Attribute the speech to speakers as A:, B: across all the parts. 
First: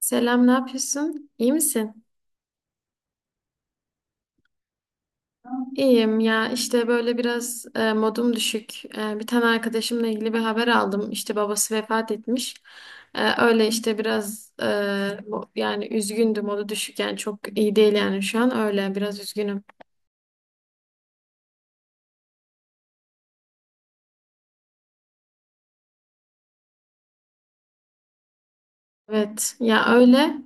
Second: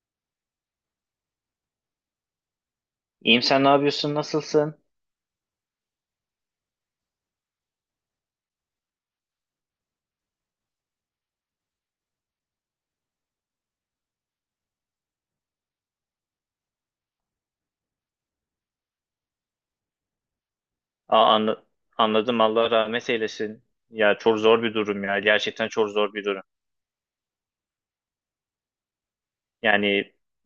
A: Selam, ne yapıyorsun? İyi misin?
B: İyiyim sen ne yapıyorsun? Nasılsın?
A: İyiyim ya işte böyle biraz modum düşük. Bir tane arkadaşımla ilgili bir haber aldım. İşte babası vefat etmiş. Öyle işte biraz yani üzgündüm, modu düşük, yani çok iyi değil, yani şu an öyle biraz üzgünüm.
B: Aa, anla- anladım Allah rahmet eylesin. Ya çok zor bir durum ya. Gerçekten çok zor bir durum.
A: Evet ya
B: Yani
A: öyle.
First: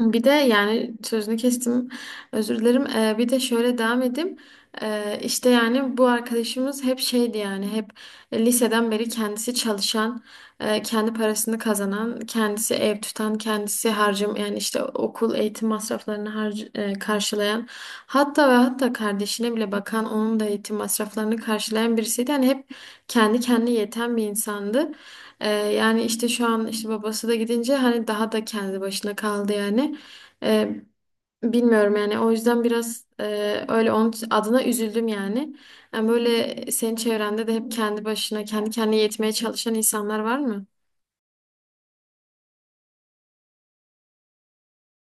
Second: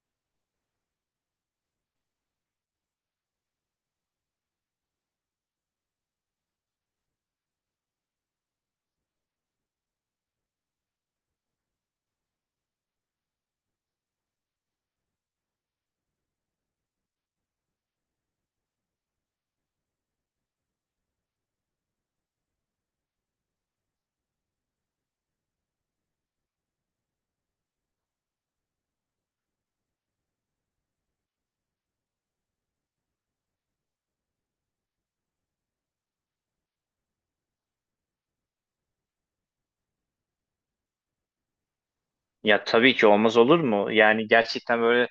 A: Bir de yani sözünü kestim, özür dilerim. Bir de şöyle devam edeyim. İşte yani bu arkadaşımız hep şeydi, yani hep liseden beri kendisi çalışan, kendi parasını kazanan, kendisi ev tutan, kendisi harcım, yani işte okul eğitim masraflarını karşılayan, hatta ve hatta kardeşine bile bakan, onun da eğitim masraflarını karşılayan birisiydi. Yani hep kendi kendine yeten bir insandı. Yani işte şu an işte babası da gidince hani daha da kendi başına kaldı yani. Ee, Bilmiyorum yani, o yüzden biraz öyle onun adına üzüldüm yani. Yani böyle senin çevrende de hep kendi başına, kendi kendine yetmeye çalışan insanlar var mı?
B: ya tabii ki olmaz olur mu? Yani gerçekten böyle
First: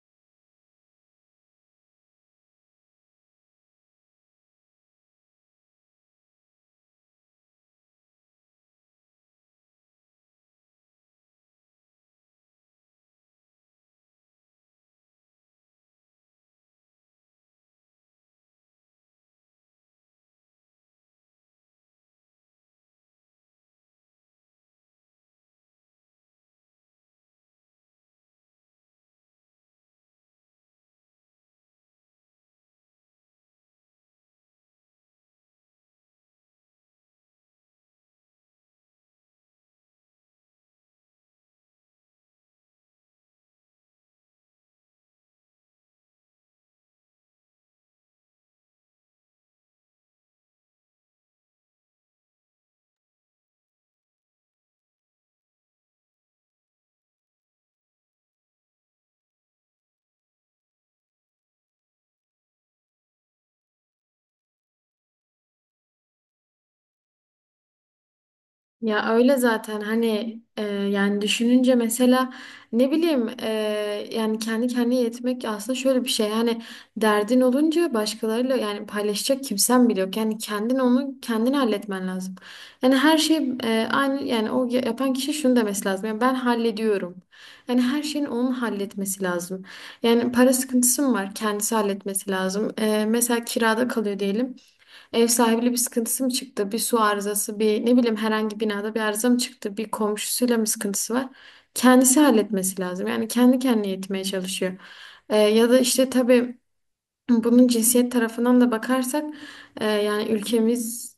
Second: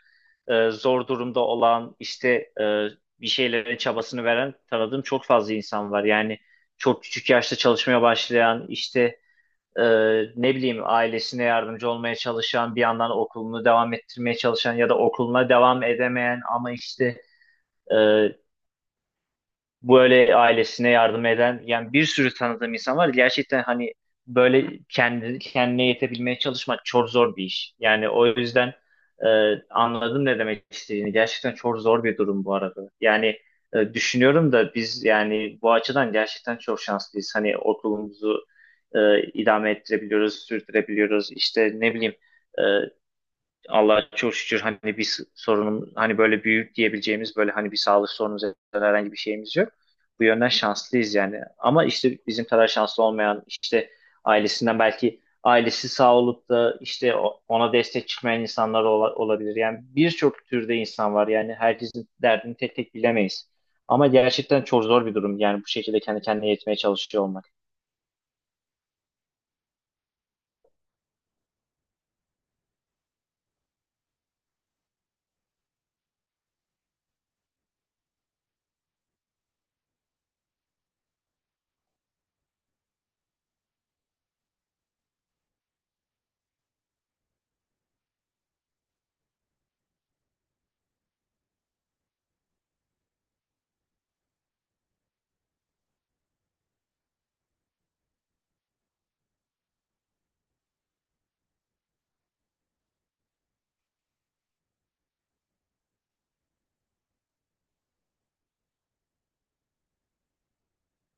B: zor durumda olan işte e, bir şeylerin çabasını veren tanıdığım çok fazla insan var. Yani çok küçük yaşta çalışmaya başlayan işte e, ne bileyim ailesine yardımcı olmaya çalışan bir yandan okulunu devam ettirmeye çalışan ya da okuluna devam edemeyen ama işte e, böyle ailesine yardım eden yani bir sürü tanıdığım insan var. Gerçekten hani böyle kendi kendine yetebilmeye çalışmak çok zor bir iş. Yani o yüzden e, anladım ne demek istediğini. Gerçekten çok zor bir durum bu arada. Yani düşünüyorum da biz yani bu açıdan gerçekten çok şanslıyız. Hani okulumuzu idame ettirebiliyoruz, sürdürebiliyoruz. İşte ne bileyim e, Allah'a çok şükür hani bir sorunum hani böyle büyük diyebileceğimiz böyle hani bir sağlık sorunumuz ya da herhangi bir şeyimiz yok. Bu yönden şanslıyız yani. Ama işte bizim kadar şanslı olmayan işte ailesinden belki ailesi sağ olup da işte ona destek çıkmayan insanlar olabilir. Yani birçok türde insan var. Yani herkesin derdini tek tek bilemeyiz. Ama gerçekten çok zor bir durum. Yani bu şekilde kendi kendine yetmeye çalışıyor olmak.
A: Ya öyle zaten, hani yani düşününce mesela, ne bileyim, yani kendi kendine yetmek aslında şöyle bir şey yani, derdin olunca başkalarıyla yani paylaşacak kimsen bile yok, yani kendin onu kendin halletmen lazım. Yani her şey aynı, yani yapan kişi şunu demesi lazım yani: ben hallediyorum. Yani her şeyin onun halletmesi lazım. Yani para sıkıntısı mı var, kendisi halletmesi lazım. E, mesela kirada kalıyor diyelim. Ev sahibiyle bir sıkıntısı mı çıktı? Bir su arızası, bir ne bileyim herhangi binada bir arıza mı çıktı? Bir komşusuyla mı sıkıntısı var? Kendisi halletmesi lazım. Yani kendi kendine yetmeye çalışıyor. Ya da işte tabii bunun cinsiyet tarafından da bakarsak, yani ülkemiz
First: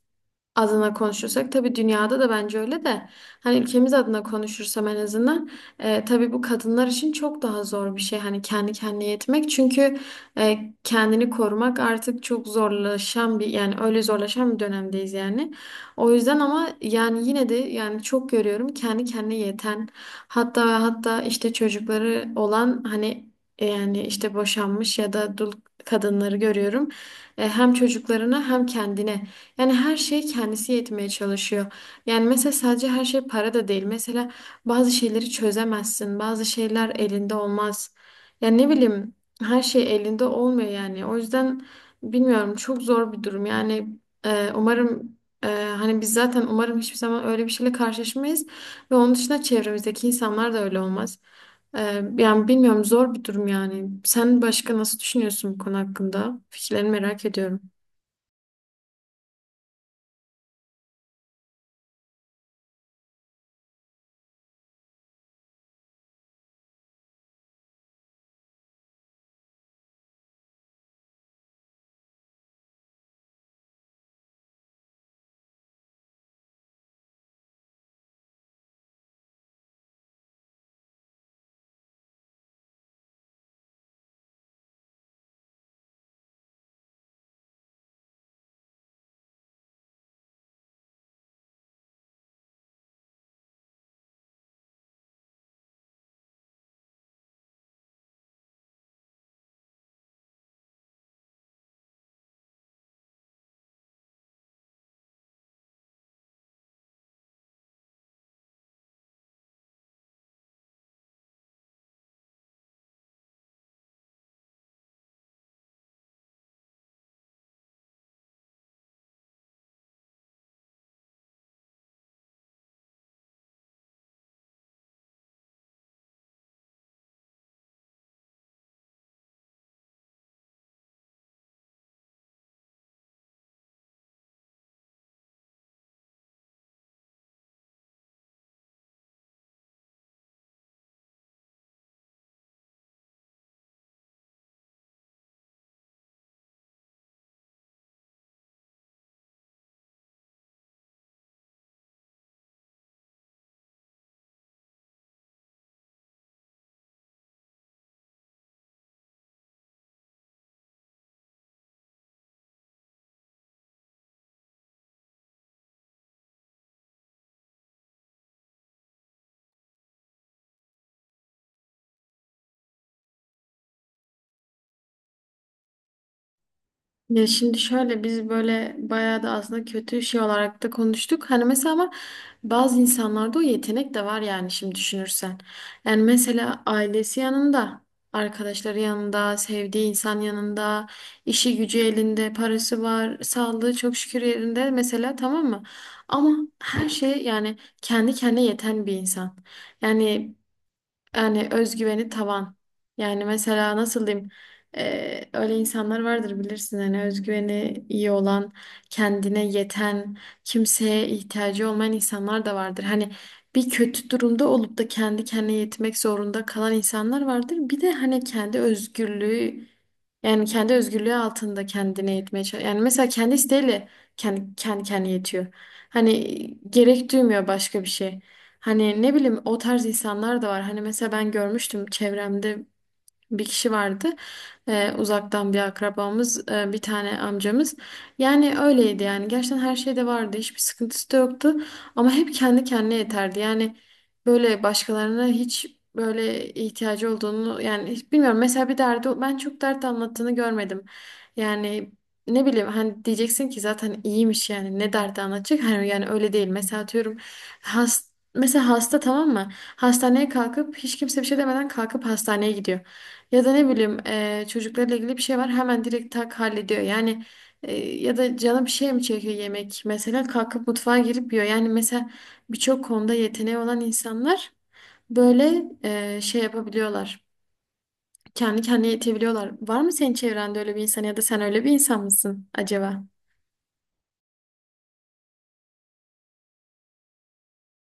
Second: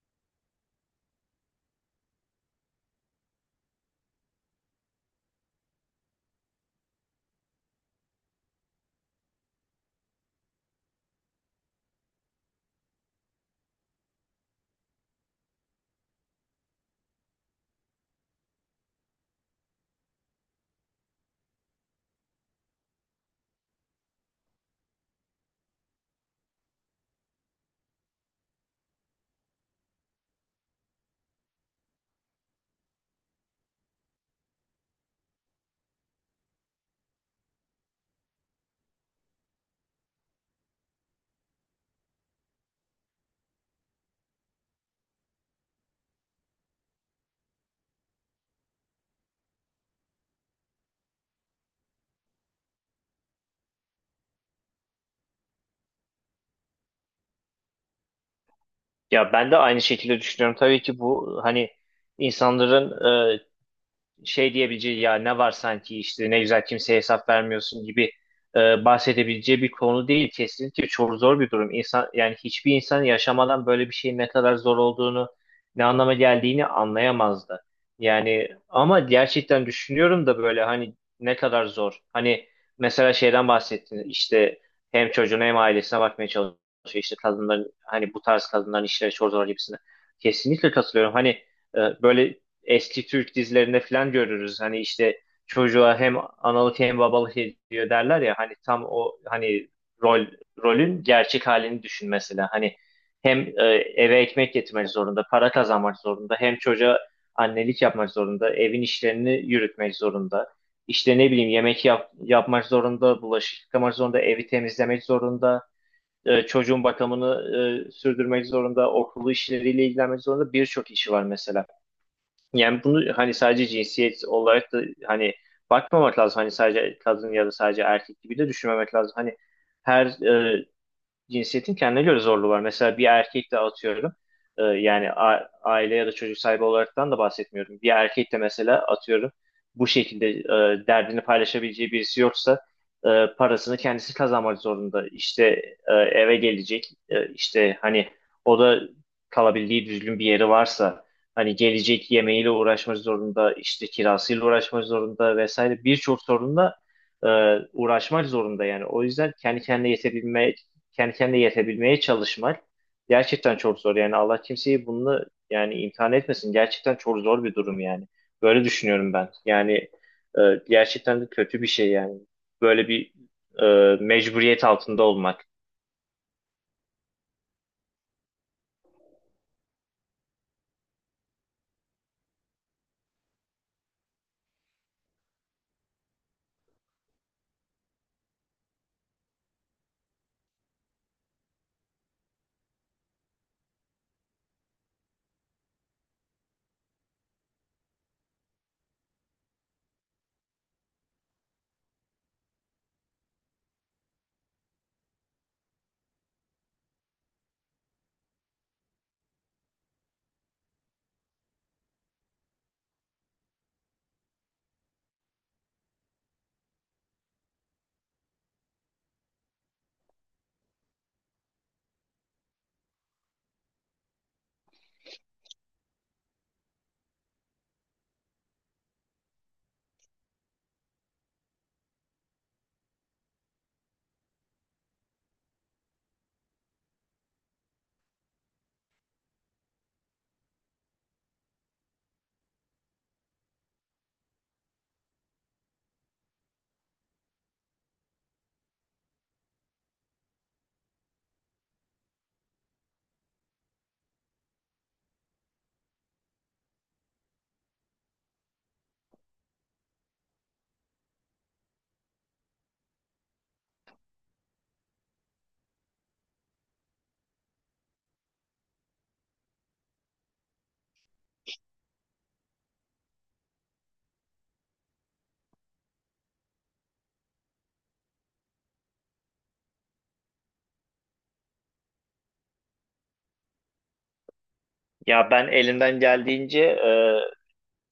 A: adına konuşursak, tabii dünyada da bence öyle de, hani ülkemiz adına konuşursam en azından, tabii bu kadınlar için çok daha zor bir şey, hani kendi kendine yetmek, çünkü kendini korumak artık çok zorlaşan bir, yani öyle zorlaşan bir dönemdeyiz yani, o yüzden. Ama yani yine de yani çok görüyorum kendi kendine yeten, hatta ve hatta işte çocukları olan, hani yani işte boşanmış ya da dul kadınları görüyorum. Hem çocuklarına hem kendine, yani her şey kendisi yetmeye çalışıyor. Yani mesela sadece her şey para da değil. Mesela bazı şeyleri çözemezsin. Bazı şeyler elinde olmaz. Yani ne bileyim, her şey elinde olmuyor yani. O yüzden bilmiyorum, çok zor bir durum. Yani umarım, e, hani biz zaten umarım hiçbir zaman öyle bir şeyle karşılaşmayız. Ve onun dışında çevremizdeki insanlar da öyle olmaz. E, Yani bilmiyorum, zor bir durum yani. Sen başka nasıl düşünüyorsun bu konu hakkında? Fikirlerini merak ediyorum.
B: Ya ben de aynı şekilde düşünüyorum. Tabii ki bu hani insanların şey diyebileceği ya ne var sanki işte ne güzel kimseye hesap vermiyorsun gibi bahsedebileceği bir konu değil. Kesinlikle çok zor bir durum. İnsan yani hiçbir insan yaşamadan böyle bir şeyin ne kadar zor olduğunu, ne anlama geldiğini anlayamazdı. Yani ama gerçekten düşünüyorum da böyle hani ne kadar zor. Hani mesela şeyden bahsettin işte hem çocuğuna hem ailesine bakmaya çalışıyor. İşte kadınların hani bu tarz kadınların işleri çok zor gibisine. Kesinlikle katılıyorum. Hani böyle eski Türk dizilerinde falan görürüz. Hani işte çocuğa hem analık hem babalık ediyor derler ya hani tam o hani rol rolün gerçek halini düşün mesela. Hani hem eve ekmek getirmek zorunda, para kazanmak zorunda, hem çocuğa annelik yapmak zorunda, evin işlerini yürütmek zorunda. İşte ne bileyim yapmak zorunda, bulaşık yıkamak zorunda, evi temizlemek zorunda, çocuğun bakımını sürdürmek zorunda, okulu işleriyle ilgilenmek zorunda birçok işi var mesela. Yani bunu hani sadece cinsiyet olarak da hani bakmamak lazım. Hani sadece kadın ya da sadece erkek gibi de düşünmemek lazım. Hani her cinsiyetin kendine göre zorluğu var. Mesela bir erkek de atıyorum yani aile ya da çocuk sahibi olaraktan da bahsetmiyorum. Bir erkek de mesela atıyorum bu şekilde derdini paylaşabileceği birisi yoksa parasını kendisi kazanmak zorunda. İşte eve gelecek işte hani o da kalabildiği düzgün bir yeri varsa hani gelecek yemeğiyle uğraşmak zorunda işte kirasıyla uğraşmak zorunda vesaire birçok sorunla e, uğraşmak zorunda yani. O yüzden kendi kendine yetebilmeye çalışmak gerçekten çok zor. Yani Allah kimseyi bununla yani imtihan etmesin. Gerçekten çok zor bir durum yani. Böyle düşünüyorum ben. Yani e, gerçekten de kötü bir şey yani. Böyle bir mecburiyet altında olmak.
A: Ya şimdi şöyle, biz böyle bayağı da aslında kötü şey olarak da konuştuk. Hani mesela ama bazı insanlarda o yetenek de var yani, şimdi düşünürsen. Yani mesela ailesi yanında, arkadaşları yanında, sevdiği insan yanında, işi gücü elinde, parası var, sağlığı çok şükür yerinde mesela, tamam mı? Ama her şey yani kendi kendine yeten bir insan. Yani yani özgüveni tavan. Yani mesela nasıl diyeyim? Öyle insanlar vardır bilirsin, hani özgüveni iyi olan, kendine yeten, kimseye ihtiyacı olmayan insanlar da vardır. Hani bir kötü durumda olup da kendi kendine yetmek zorunda kalan insanlar vardır. Bir de hani kendi özgürlüğü, yani kendi özgürlüğü altında kendine yetmeye çalışan. Yani mesela kendi isteğiyle kendi kendine yetiyor. Hani gerek duymuyor başka bir şey. Hani ne bileyim, o tarz insanlar da var. Hani mesela ben görmüştüm çevremde, bir kişi vardı. Uzaktan bir akrabamız, bir tane amcamız. Yani öyleydi yani. Gerçekten her şeyde vardı. Hiçbir sıkıntısı da yoktu. Ama hep kendi kendine yeterdi. Yani böyle başkalarına hiç böyle ihtiyacı olduğunu yani hiç bilmiyorum. Mesela bir derdi, ben çok dert anlattığını görmedim. Yani ne bileyim, hani diyeceksin ki zaten iyiymiş yani, ne derdi anlatacak hani, yani öyle değil. Mesela atıyorum, has, mesela hasta, tamam mı, hastaneye kalkıp hiç kimse bir şey demeden kalkıp hastaneye gidiyor. Ya da ne bileyim, çocuklarla ilgili bir şey var, hemen direkt tak hallediyor. Yani ya da canı bir şey mi çekiyor, yemek mesela, kalkıp mutfağa girip yiyor. Yani mesela birçok konuda yeteneği olan insanlar böyle şey yapabiliyorlar. Kendi kendine yetebiliyorlar. Var mı senin çevrende öyle bir insan, ya da sen öyle bir insan mısın acaba?
B: Ya ben elimden geldiğince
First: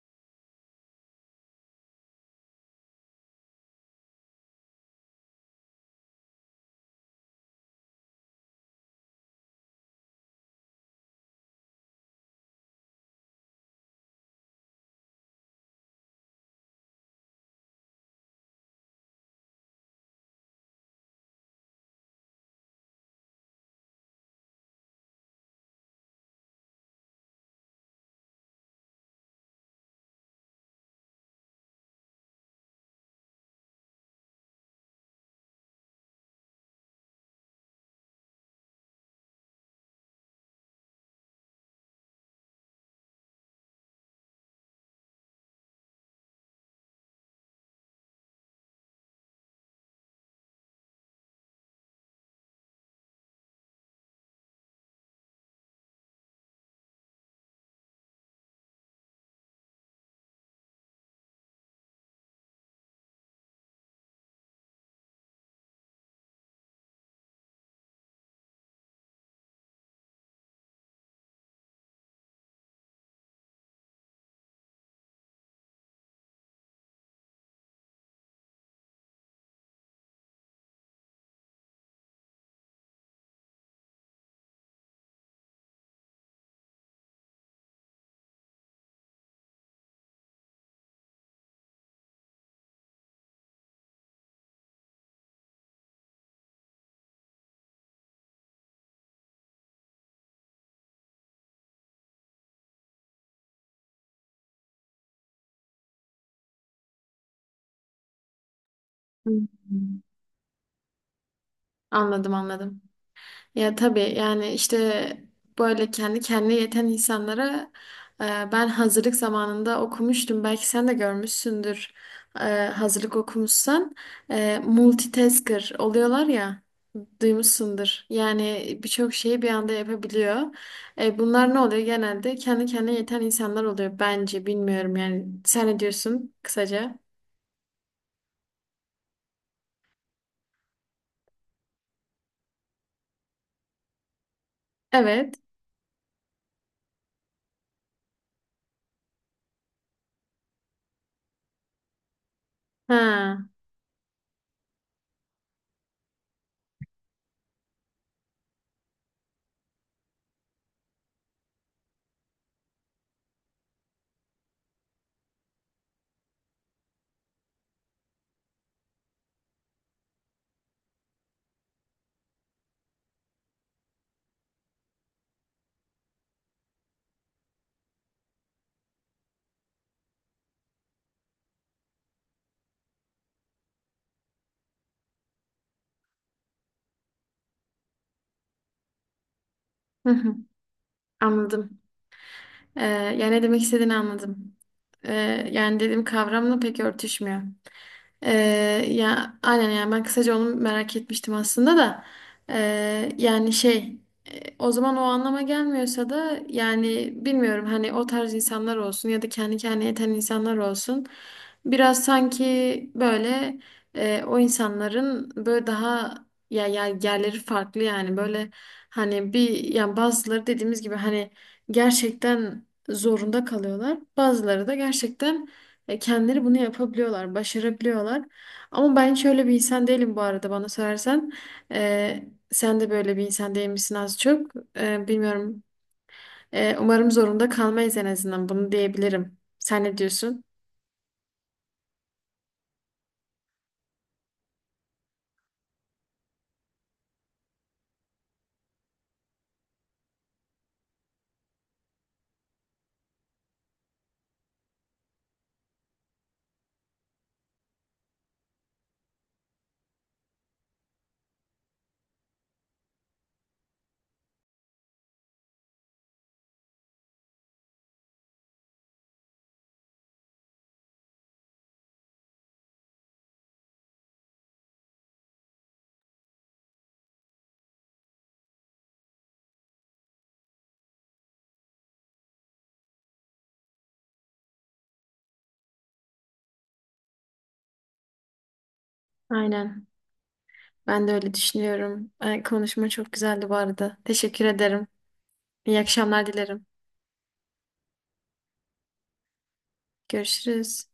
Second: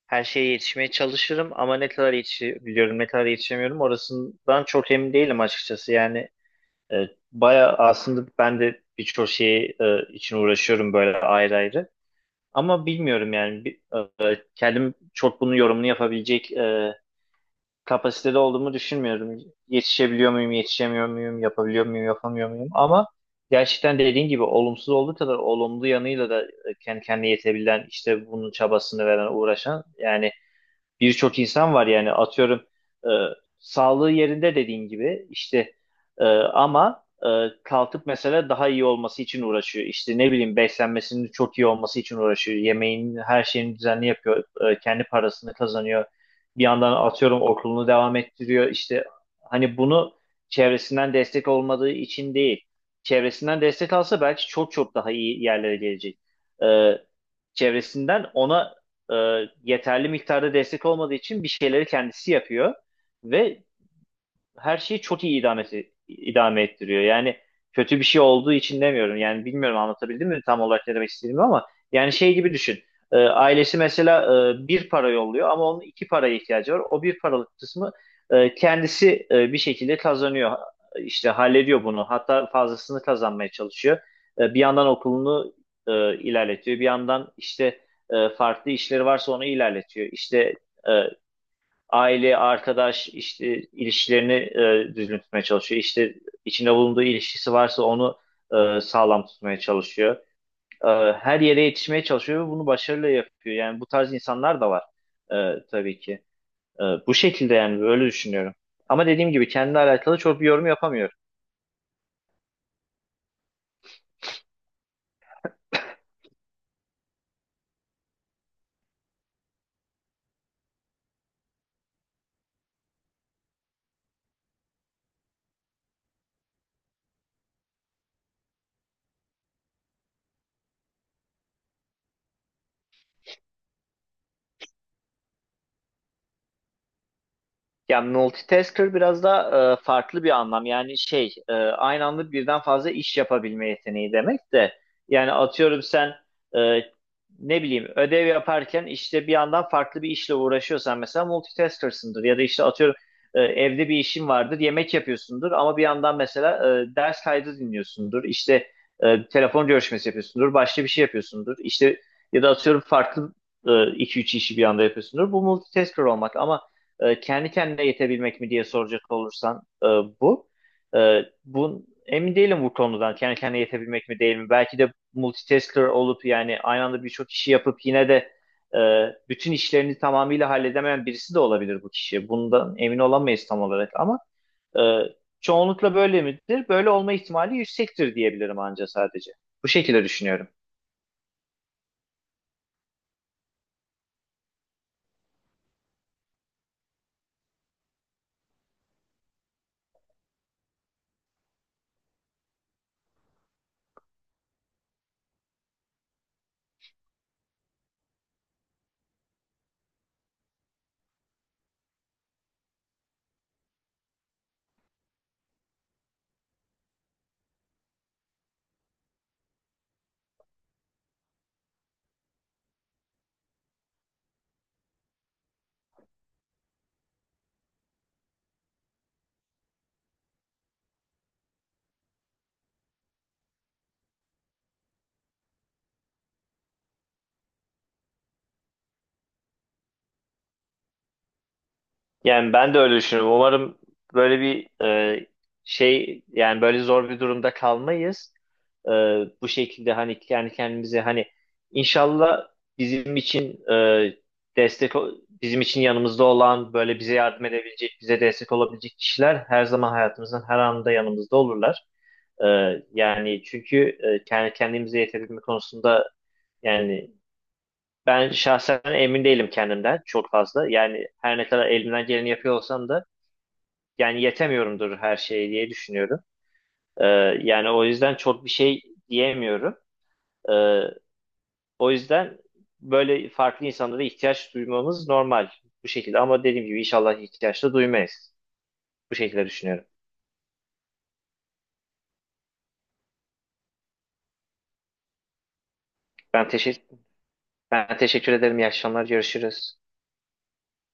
B: her şeye yetişmeye çalışırım ama ne kadar yetişebiliyorum, ne kadar yetişemiyorum orasından çok emin değilim açıkçası. Yani e, baya aslında ben de birçok şeyi için uğraşıyorum böyle ayrı ayrı. Ama bilmiyorum yani kendim çok bunun yorumunu yapabilecek kapasitede olduğumu düşünmüyorum. Yetişebiliyor muyum, yetişemiyor muyum, yapabiliyor muyum, yapamıyor muyum? Ama gerçekten dediğin gibi olumsuz olduğu kadar olumlu yanıyla da kendi kendine yetebilen, işte bunun çabasını veren, uğraşan yani birçok insan var yani atıyorum e, sağlığı yerinde dediğin gibi işte ama kalkıp mesela daha iyi olması için uğraşıyor. İşte ne bileyim beslenmesinin çok iyi olması için uğraşıyor. Yemeğin her şeyini düzenli yapıyor. E, kendi parasını kazanıyor. Bir yandan atıyorum okulunu devam ettiriyor. İşte hani bunu çevresinden destek olmadığı için değil. Çevresinden destek alsa belki çok çok daha iyi yerlere gelecek. E, Çevresinden ona e, yeterli miktarda destek olmadığı için bir şeyleri kendisi yapıyor ve her şeyi çok iyi idame ettiriyor. Yani kötü bir şey olduğu için demiyorum. Yani bilmiyorum anlatabildim mi tam olarak ne demek istediğimi ama yani şey gibi düşün. Ailesi mesela bir para yolluyor ama onun iki paraya ihtiyacı var. O bir paralık kısmı kendisi bir şekilde kazanıyor. İşte hallediyor bunu. Hatta fazlasını kazanmaya çalışıyor. Bir yandan okulunu ilerletiyor. Bir yandan işte farklı işleri varsa onu ilerletiyor. İşte e, aile, arkadaş işte ilişkilerini düzgün tutmaya çalışıyor. İşte içinde bulunduğu ilişkisi varsa onu sağlam tutmaya çalışıyor. E, Her yere yetişmeye çalışıyor ve bunu başarıyla yapıyor. Yani bu tarz insanlar da var tabii ki. Bu şekilde yani böyle düşünüyorum. Ama dediğim
A: Hmm.
B: gibi kendimle alakalı çok bir yorum yapamıyorum.
A: Anladım, anladım. Ya tabii yani işte böyle kendi kendine yeten insanlara, e, ben hazırlık zamanında okumuştum. Belki sen de görmüşsündür, hazırlık okumuşsan. E, multitasker oluyorlar ya, duymuşsundur. Yani birçok şeyi bir anda yapabiliyor. E, bunlar ne oluyor genelde? Kendi kendine yeten insanlar oluyor bence, bilmiyorum yani. Sen ne diyorsun kısaca?
B: Ya multitasker biraz da farklı bir anlam. Yani aynı anda birden fazla iş yapabilme yeteneği demek de. Yani
A: Evet.
B: atıyorum sen e, ne bileyim ödev yaparken işte bir yandan farklı bir işle uğraşıyorsan mesela multitasker'sındır. Ya da işte atıyorum
A: Ha.
B: evde bir işin vardır yemek yapıyorsundur ama bir yandan mesela ders kaydı dinliyorsundur. İşte telefon görüşmesi yapıyorsundur. Başka bir şey yapıyorsundur. İşte ya da atıyorum farklı iki üç işi bir anda yapıyorsundur. Bu multitasker olmak ama kendi kendine yetebilmek mi diye soracak olursan bu. Bu emin değilim bu konudan kendi kendine yetebilmek mi değil mi? Belki de multitasker olup yani aynı anda birçok işi yapıp yine de e, bütün işlerini tamamıyla halledemeyen birisi de olabilir bu kişi. Bundan emin olamayız tam olarak ama e, çoğunlukla böyle midir? Böyle olma ihtimali yüksektir diyebilirim anca sadece. Bu şekilde
A: Hı hı.
B: düşünüyorum.
A: Anladım. Ee, Yani ne demek istediğini anladım. Yani dediğim kavramla pek örtüşmüyor. Ee, Ya aynen, yani ben kısaca onu merak etmiştim aslında da. Yani şey, o zaman o anlama gelmiyorsa da yani, bilmiyorum, hani o tarz insanlar olsun ya da kendi kendine yeten insanlar olsun, biraz sanki böyle, o insanların böyle daha ya yerleri farklı, yani böyle hani bir, yani bazıları dediğimiz gibi hani gerçekten zorunda kalıyorlar, bazıları da gerçekten kendileri bunu yapabiliyorlar, başarabiliyorlar. Ama ben şöyle bir insan değilim bu arada, bana sorarsan. E, sen de böyle bir insan değil misin az çok? E, bilmiyorum. E, umarım zorunda kalmayız, en azından bunu diyebilirim. Sen ne diyorsun?
B: Yani ben de öyle düşünüyorum. Umarım böyle bir şey yani böyle zor bir durumda kalmayız. E, Bu şekilde hani kendi kendimize hani inşallah bizim için destek o- bizim için yanımızda olan böyle bize yardım edebilecek bize destek olabilecek kişiler her zaman hayatımızın her anında yanımızda olurlar. E, Yani çünkü kendi kendimize yetebilme konusunda yani ben şahsen emin değilim kendimden çok fazla. Yani her ne kadar elimden geleni yapıyor olsam da yani yetemiyorumdur her şeye diye düşünüyorum. Ee, Yani o yüzden çok bir şey diyemiyorum. Ee, O yüzden böyle farklı insanlara ihtiyaç duymamız normal bu şekilde ama dediğim gibi inşallah ihtiyaç da duymayız. Bu şekilde düşünüyorum.
A: Aynen. Ben de öyle düşünüyorum. E, konuşma çok güzeldi bu arada. Teşekkür ederim. İyi akşamlar
B: Ben
A: dilerim.
B: teşekkür ben teşekkür ederim. İyi akşamlar. Görüşürüz.
A: Görüşürüz.